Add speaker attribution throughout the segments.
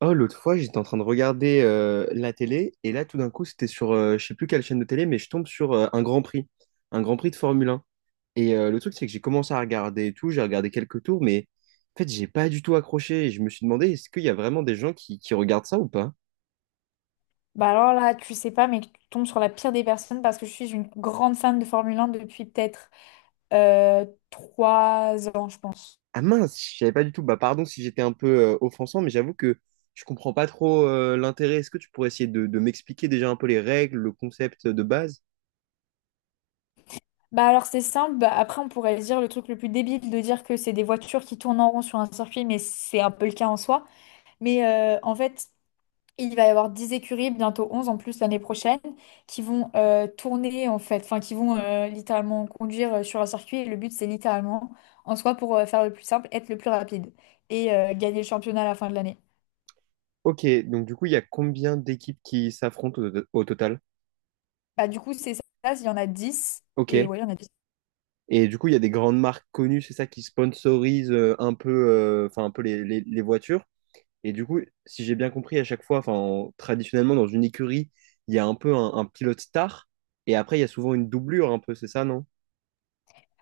Speaker 1: Oh, l'autre fois, j'étais en train de regarder la télé et là, tout d'un coup, c'était sur, je sais plus quelle chaîne de télé, mais je tombe sur un Grand Prix de Formule 1. Et le truc, c'est que j'ai commencé à regarder et tout, j'ai regardé quelques tours, mais en fait, j'ai pas du tout accroché. Et je me suis demandé, est-ce qu'il y a vraiment des gens qui regardent ça ou pas?
Speaker 2: Bah alors là, tu sais pas, mais tu tombes sur la pire des personnes parce que je suis une grande fan de Formule 1 depuis peut-être euh, 3 ans, je pense.
Speaker 1: Ah mince, je savais pas du tout. Bah pardon si j'étais un peu offensant, mais j'avoue que je comprends pas trop l'intérêt. Est-ce que tu pourrais essayer de m'expliquer déjà un peu les règles, le concept de base?
Speaker 2: Bah alors c'est simple, bah après on pourrait dire le truc le plus débile de dire que c'est des voitures qui tournent en rond sur un circuit, mais c'est un peu le cas en soi. Mais euh, en fait, Il va y avoir 10 écuries, bientôt 11 en plus l'année prochaine, qui vont tourner en fait, enfin qui vont littéralement conduire sur un circuit. Et le but, c'est littéralement, en soi, pour faire le plus simple, être le plus rapide et gagner le championnat à la fin de l'année.
Speaker 1: Ok, donc du coup, il y a combien d'équipes qui s'affrontent au total?
Speaker 2: Bah, du coup, c'est ça, il y en a 10
Speaker 1: Ok.
Speaker 2: et ouais, il y en a 10.
Speaker 1: Et du coup, il y a des grandes marques connues, c'est ça, qui sponsorisent un peu, enfin, un peu les voitures. Et du coup, si j'ai bien compris, à chaque fois, enfin, traditionnellement, dans une écurie, il y a un peu un pilote star. Et après, il y a souvent une doublure, un peu, c'est ça, non?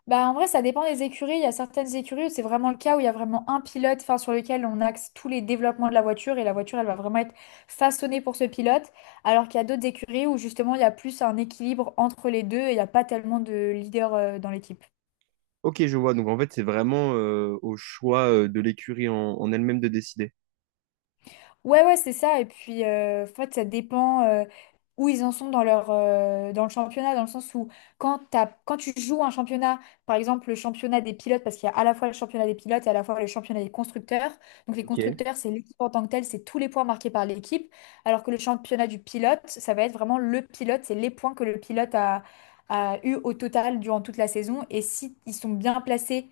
Speaker 2: Bah, en vrai, ça dépend des écuries. Il y a certaines écuries où c'est vraiment le cas où il y a vraiment un pilote enfin, sur lequel on axe tous les développements de la voiture et la voiture, elle va vraiment être façonnée pour ce pilote. Alors qu'il y a d'autres écuries où justement, il y a plus un équilibre entre les deux et il n'y a pas tellement de leader dans l'équipe.
Speaker 1: Ok, je vois. Donc, en fait, c'est vraiment au choix de l'écurie en elle-même de décider.
Speaker 2: Ouais, ouais, c'est ça. Et puis, en fait, ça dépend où ils en sont dans leur, dans le championnat, dans le sens où quand tu joues un championnat, par exemple le championnat des pilotes, parce qu'il y a à la fois le championnat des pilotes et à la fois le championnat des constructeurs. Donc, les
Speaker 1: Ok.
Speaker 2: constructeurs, c'est l'équipe en tant que telle, c'est tous les points marqués par l'équipe. Alors que le championnat du pilote, ça va être vraiment le pilote, c'est les points que le pilote a eu au total durant toute la saison. Et si ils sont bien placés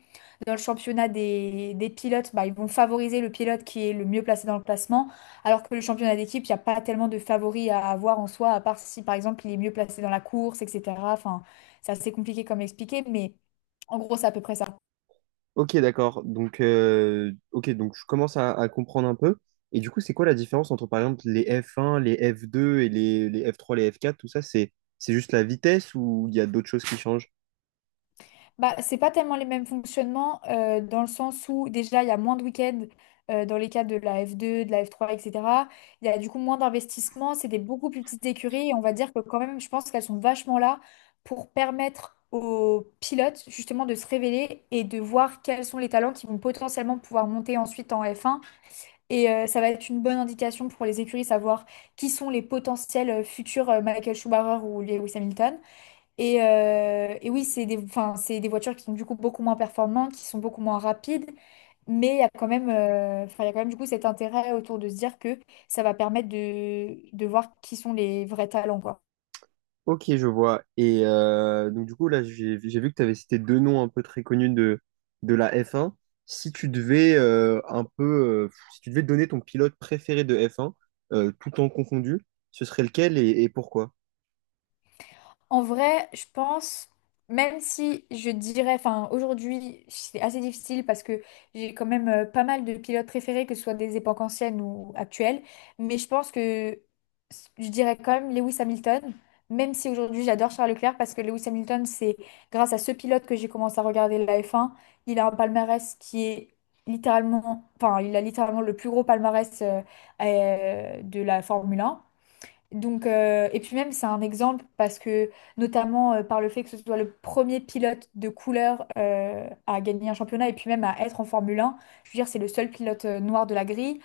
Speaker 2: dans le championnat des pilotes, bah, ils vont favoriser le pilote qui est le mieux placé dans le classement. Alors que le championnat d'équipe, il n'y a pas tellement de favoris à avoir en soi, à part si par exemple il est mieux placé dans la course, etc. Enfin, c'est assez compliqué comme expliqué, mais en gros, c'est à peu près ça.
Speaker 1: Ok, d'accord. Donc, ok, donc je commence à comprendre un peu. Et du coup, c'est quoi la différence entre, par exemple, les f un les f deux et les f trois les f quatre tout ça, c'est juste la vitesse ou il y a d'autres choses qui changent?
Speaker 2: Bah, c'est pas tellement les mêmes fonctionnements dans le sens où déjà il y a moins de week-ends dans les cas de la F2, de la F3, etc. Il y a du coup moins d'investissement, c'est des beaucoup plus petites écuries et on va dire que quand même, je pense qu'elles sont vachement là pour permettre aux pilotes justement de se révéler et de voir quels sont les talents qui vont potentiellement pouvoir monter ensuite en F1. Et ça va être une bonne indication pour les écuries, savoir qui sont les potentiels futurs Michael Schumacher ou Lewis Hamilton. Et oui, c'est des, enfin, c'est des voitures qui sont du coup beaucoup moins performantes, qui sont beaucoup moins rapides, mais il y a quand même, enfin, il y a quand même du coup cet intérêt autour de se dire que ça va permettre de voir qui sont les vrais talents, quoi.
Speaker 1: Ok, je vois. Et donc, du coup, là, j'ai vu que tu avais cité deux noms un peu très connus de la f un. Si tu devais un peu, si tu devais donner ton pilote préféré de f un tout en confondu, ce serait lequel et pourquoi?
Speaker 2: En vrai, je pense, même si je dirais, enfin aujourd'hui c'est assez difficile parce que j'ai quand même pas mal de pilotes préférés, que ce soit des époques anciennes ou actuelles, mais je pense que je dirais quand même Lewis Hamilton, même si aujourd'hui j'adore Charles Leclerc parce que Lewis Hamilton, c'est grâce à ce pilote que j'ai commencé à regarder la F1. Il a un palmarès qui est littéralement, enfin il a littéralement le plus gros palmarès de la Formule 1. Donc, et puis même, c'est un exemple parce que, notamment par le fait que ce soit le premier pilote de couleur à gagner un championnat et puis même à être en Formule 1, je veux dire, c'est le seul pilote noir de la grille.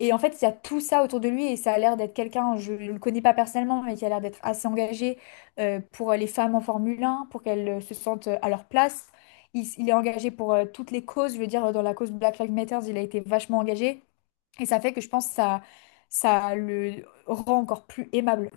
Speaker 2: Et en fait, il y a tout ça autour de lui et ça a l'air d'être quelqu'un, je ne le connais pas personnellement, mais qui a l'air d'être assez engagé pour les femmes en Formule 1, pour qu'elles se sentent à leur place. Il est engagé pour toutes les causes, je veux dire, dans la cause Black Lives Matter, il a été vachement engagé et ça fait que je pense que ça le rend encore plus aimable.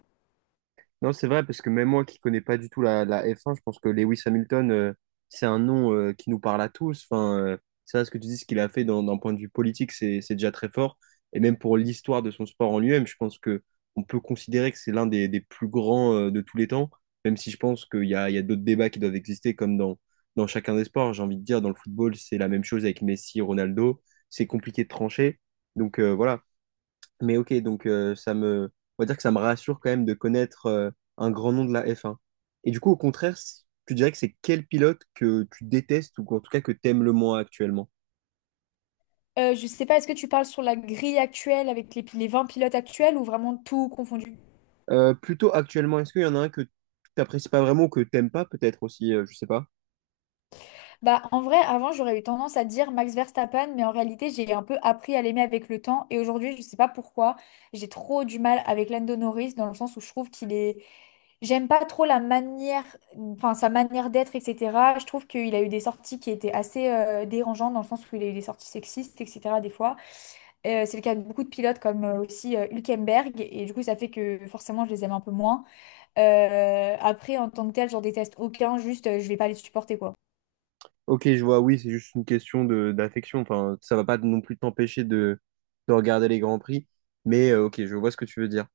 Speaker 1: Non, c'est vrai, parce que même moi qui connais pas du tout la F1, je pense que Lewis Hamilton, c'est un nom qui nous parle à tous. Enfin, c'est vrai ce que tu dis, ce qu'il a fait d'un point de vue politique, c'est déjà très fort. Et même pour l'histoire de son sport en lui-même, je pense que on peut considérer que c'est l'un des plus grands de tous les temps, même si je pense qu'il y il y a d'autres débats qui doivent exister, comme dans chacun des sports. J'ai envie de dire, dans le football, c'est la même chose avec Messi, Ronaldo. C'est compliqué de trancher. Donc voilà. Mais ok, donc ça me, on va dire que ça me rassure quand même de connaître un grand nom de la F1. Et du coup, au contraire, tu dirais que c'est quel pilote que tu détestes ou en tout cas que t'aimes le moins actuellement?
Speaker 2: Je sais pas, est-ce que tu parles sur la grille actuelle avec les 20 pilotes actuels ou vraiment tout confondu?
Speaker 1: Plutôt actuellement, est-ce qu'il y en a un que t'apprécies pas vraiment ou que t'aimes pas peut-être aussi, je sais pas.
Speaker 2: Bah, en vrai, avant, j'aurais eu tendance à dire Max Verstappen, mais en réalité, j'ai un peu appris à l'aimer avec le temps. Et aujourd'hui, je sais pas pourquoi, j'ai trop du mal avec Lando Norris dans le sens où je trouve qu'il est. J'aime pas trop la manière, enfin, sa manière d'être, etc. Je trouve qu'il a eu des sorties qui étaient assez dérangeantes dans le sens où il a eu des sorties sexistes, etc. des fois. C'est le cas de beaucoup de pilotes comme aussi Hülkenberg. Et du coup, ça fait que forcément, je les aime un peu moins. Après, en tant que tel, j'en déteste aucun, juste je vais pas les supporter quoi.
Speaker 1: Ok, je vois, oui, c'est juste une question de d'affection. Enfin, ça va pas non plus t'empêcher de regarder les Grands Prix. Mais ok, je vois ce que tu veux dire.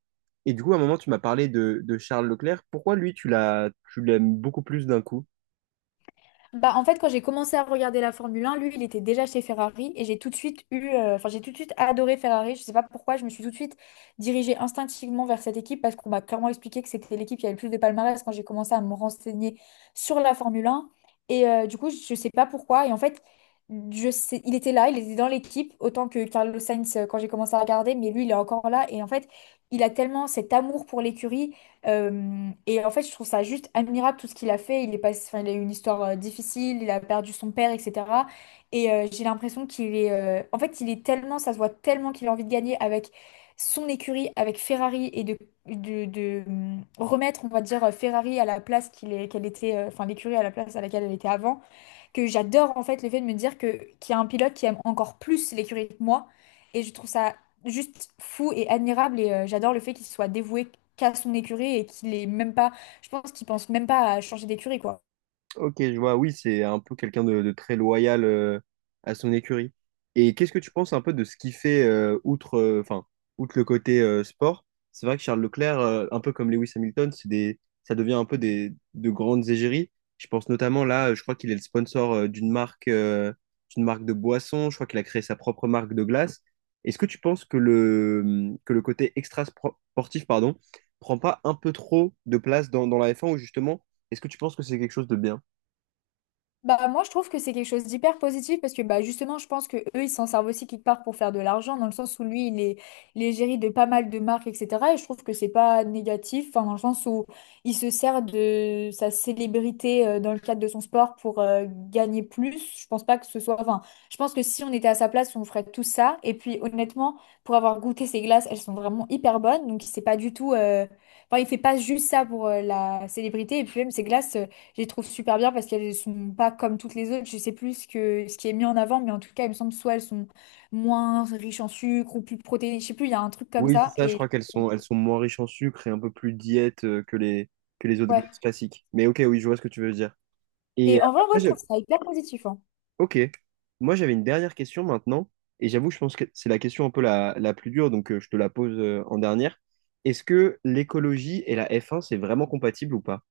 Speaker 1: Et du coup, à un moment, tu m'as parlé de Charles Leclerc. Pourquoi lui, tu l'aimes beaucoup plus d'un coup?
Speaker 2: Bah, en fait, quand j'ai commencé à regarder la Formule 1, lui, il était déjà chez Ferrari et j'ai tout de suite enfin, j'ai tout de suite adoré Ferrari. Je sais pas pourquoi, je me suis tout de suite dirigée instinctivement vers cette équipe parce qu'on m'a clairement expliqué que c'était l'équipe qui avait le plus de palmarès quand j'ai commencé à me renseigner sur la Formule 1. Et du coup, je sais pas pourquoi. Et en fait, je sais, il était là, il était dans l'équipe autant que Carlos Sainz quand j'ai commencé à regarder, mais lui, il est encore là. Et en fait, il a tellement cet amour pour l'écurie. Et en fait, je trouve ça juste admirable tout ce qu'il a fait. Il est passé, enfin, il a eu une histoire difficile, il a perdu son père, etc. Et j'ai l'impression qu'il est, en fait, il est tellement, ça se voit tellement qu'il a envie de gagner avec son écurie, avec Ferrari et de remettre, on va dire, Ferrari à la place qu'il est, qu'elle était, enfin, l'écurie à la place à laquelle elle était avant que j'adore en fait le fait de me dire que qu'il y a un pilote qui aime encore plus l'écurie que moi. Et je trouve ça juste fou et admirable. Et j'adore le fait qu'il soit dévoué qu'à son écurie et qu'il est même pas. Je pense qu'il pense même pas à changer d'écurie, quoi.
Speaker 1: Ok, je vois, oui, c'est un peu quelqu'un de très loyal à son écurie. Et qu'est-ce que tu penses un peu de ce qu'il fait outre, enfin, outre le côté sport? C'est vrai que Charles Leclerc, un peu comme Lewis Hamilton, c'est des, ça devient un peu des, de grandes égéries. Je pense notamment là, je crois qu'il est le sponsor d'une marque de boisson. Je crois qu'il a créé sa propre marque de glace. Est-ce que tu penses que que le côté extra-sportif, pardon, prend pas un peu trop de place dans la F1 ou justement, est-ce que tu penses que c'est quelque chose de bien?
Speaker 2: Bah, moi, je trouve que c'est quelque chose d'hyper positif parce que bah, justement, je pense que eux, ils s'en servent aussi quelque part pour faire de l'argent, dans le sens où lui, il est géré de pas mal de marques, etc. Et je trouve que c'est pas négatif, enfin, dans le sens où il se sert de sa célébrité dans le cadre de son sport pour gagner plus. Je pense pas que ce soit. Enfin, je pense que si on était à sa place, on ferait tout ça. Et puis, honnêtement, pour avoir goûté ses glaces, elles sont vraiment hyper bonnes. Donc, c'est pas du tout. Enfin, il fait pas juste ça pour la célébrité. Et puis, même ses glaces, je les trouve super bien parce qu'elles sont pas comme toutes les autres. Je sais plus ce que, ce qui est mis en avant, mais en tout cas, il me semble soit elles sont moins riches en sucre ou plus protéinées. Je sais plus, il y a un truc comme
Speaker 1: Oui, c'est
Speaker 2: ça.
Speaker 1: ça, je crois
Speaker 2: Et
Speaker 1: qu'elles elles sont moins riches en sucre et un peu plus diète que que les autres
Speaker 2: ouais.
Speaker 1: glaces classiques. Mais ok, oui, je vois ce que tu veux dire. Et
Speaker 2: Et en vrai, ouais,
Speaker 1: après,
Speaker 2: je trouve ça hyper positif. Hein.
Speaker 1: ok. Moi, j'avais une dernière question maintenant. Et j'avoue, je pense que c'est la question un peu la plus dure, donc je te la pose en dernière. Est-ce que l'écologie et la F1, c'est vraiment compatible ou pas?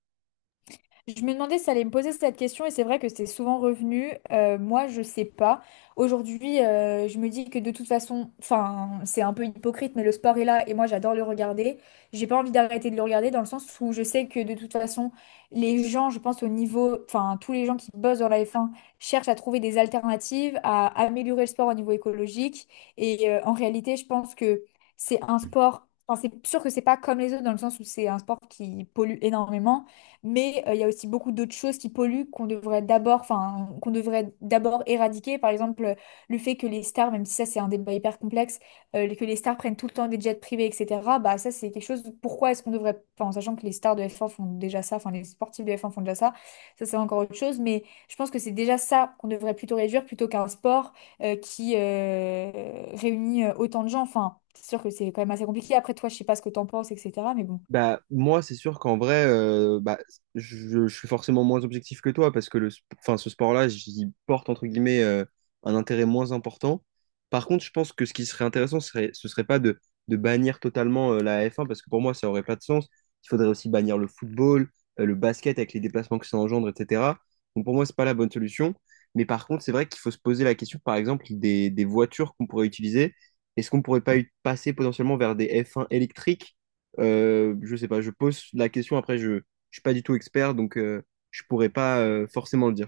Speaker 2: Je me demandais si ça allait me poser cette question et c'est vrai que c'est souvent revenu. Moi, je sais pas. Aujourd'hui, je me dis que de toute façon, enfin, c'est un peu hypocrite, mais le sport est là et moi, j'adore le regarder. J'ai pas envie d'arrêter de le regarder dans le sens où je sais que de toute façon, les gens, je pense au niveau, enfin, tous les gens qui bossent dans la F1 cherchent à trouver des alternatives, à améliorer le sport au niveau écologique. Et en réalité, je pense que c'est un sport. Enfin, c'est sûr que c'est pas comme les autres dans le sens où c'est un sport qui pollue énormément. Mais il y a aussi beaucoup d'autres choses qui polluent qu'on devrait d'abord, enfin, qu'on devrait d'abord éradiquer. Par exemple, le fait que les stars, même si ça c'est un débat hyper complexe, que les stars prennent tout le temps des jets privés, etc. Bah ça c'est quelque chose. Pourquoi est-ce qu'on devrait, enfin, en sachant que les stars de F1 font déjà ça, enfin les sportifs de F1 font déjà ça, ça c'est encore autre chose. Mais je pense que c'est déjà ça qu'on devrait plutôt réduire plutôt qu'un sport qui réunit autant de gens. Enfin, c'est sûr que c'est quand même assez compliqué. Après toi, je sais pas ce que t'en penses, etc. Mais bon.
Speaker 1: Bah, moi, c'est sûr qu'en vrai, bah, je suis forcément moins objectif que toi parce que enfin, ce sport-là, j'y porte entre guillemets un intérêt moins important. Par contre, je pense que ce qui serait intéressant, ce serait pas de, de bannir totalement la F1 parce que pour moi, ça aurait pas de sens. Il faudrait aussi bannir le football, le basket avec les déplacements que ça engendre, etc. Donc pour moi, c'est pas la bonne solution. Mais par contre, c'est vrai qu'il faut se poser la question, par exemple, des voitures qu'on pourrait utiliser. Est-ce qu'on pourrait pas y passer potentiellement vers des F1 électriques? Je sais pas, je pose la question, après je suis pas du tout expert, donc je pourrais pas forcément le dire.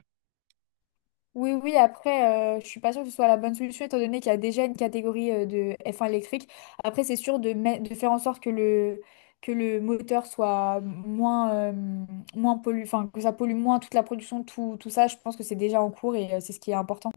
Speaker 2: Oui, oui, après, je suis pas sûre que ce soit la bonne solution, étant donné qu'il y a déjà une catégorie de F1 électrique. Après, c'est sûr de faire en sorte que que le moteur soit moins, moins enfin, que ça pollue moins toute la production, tout, tout ça, je pense que c'est déjà en cours et c'est ce qui est important.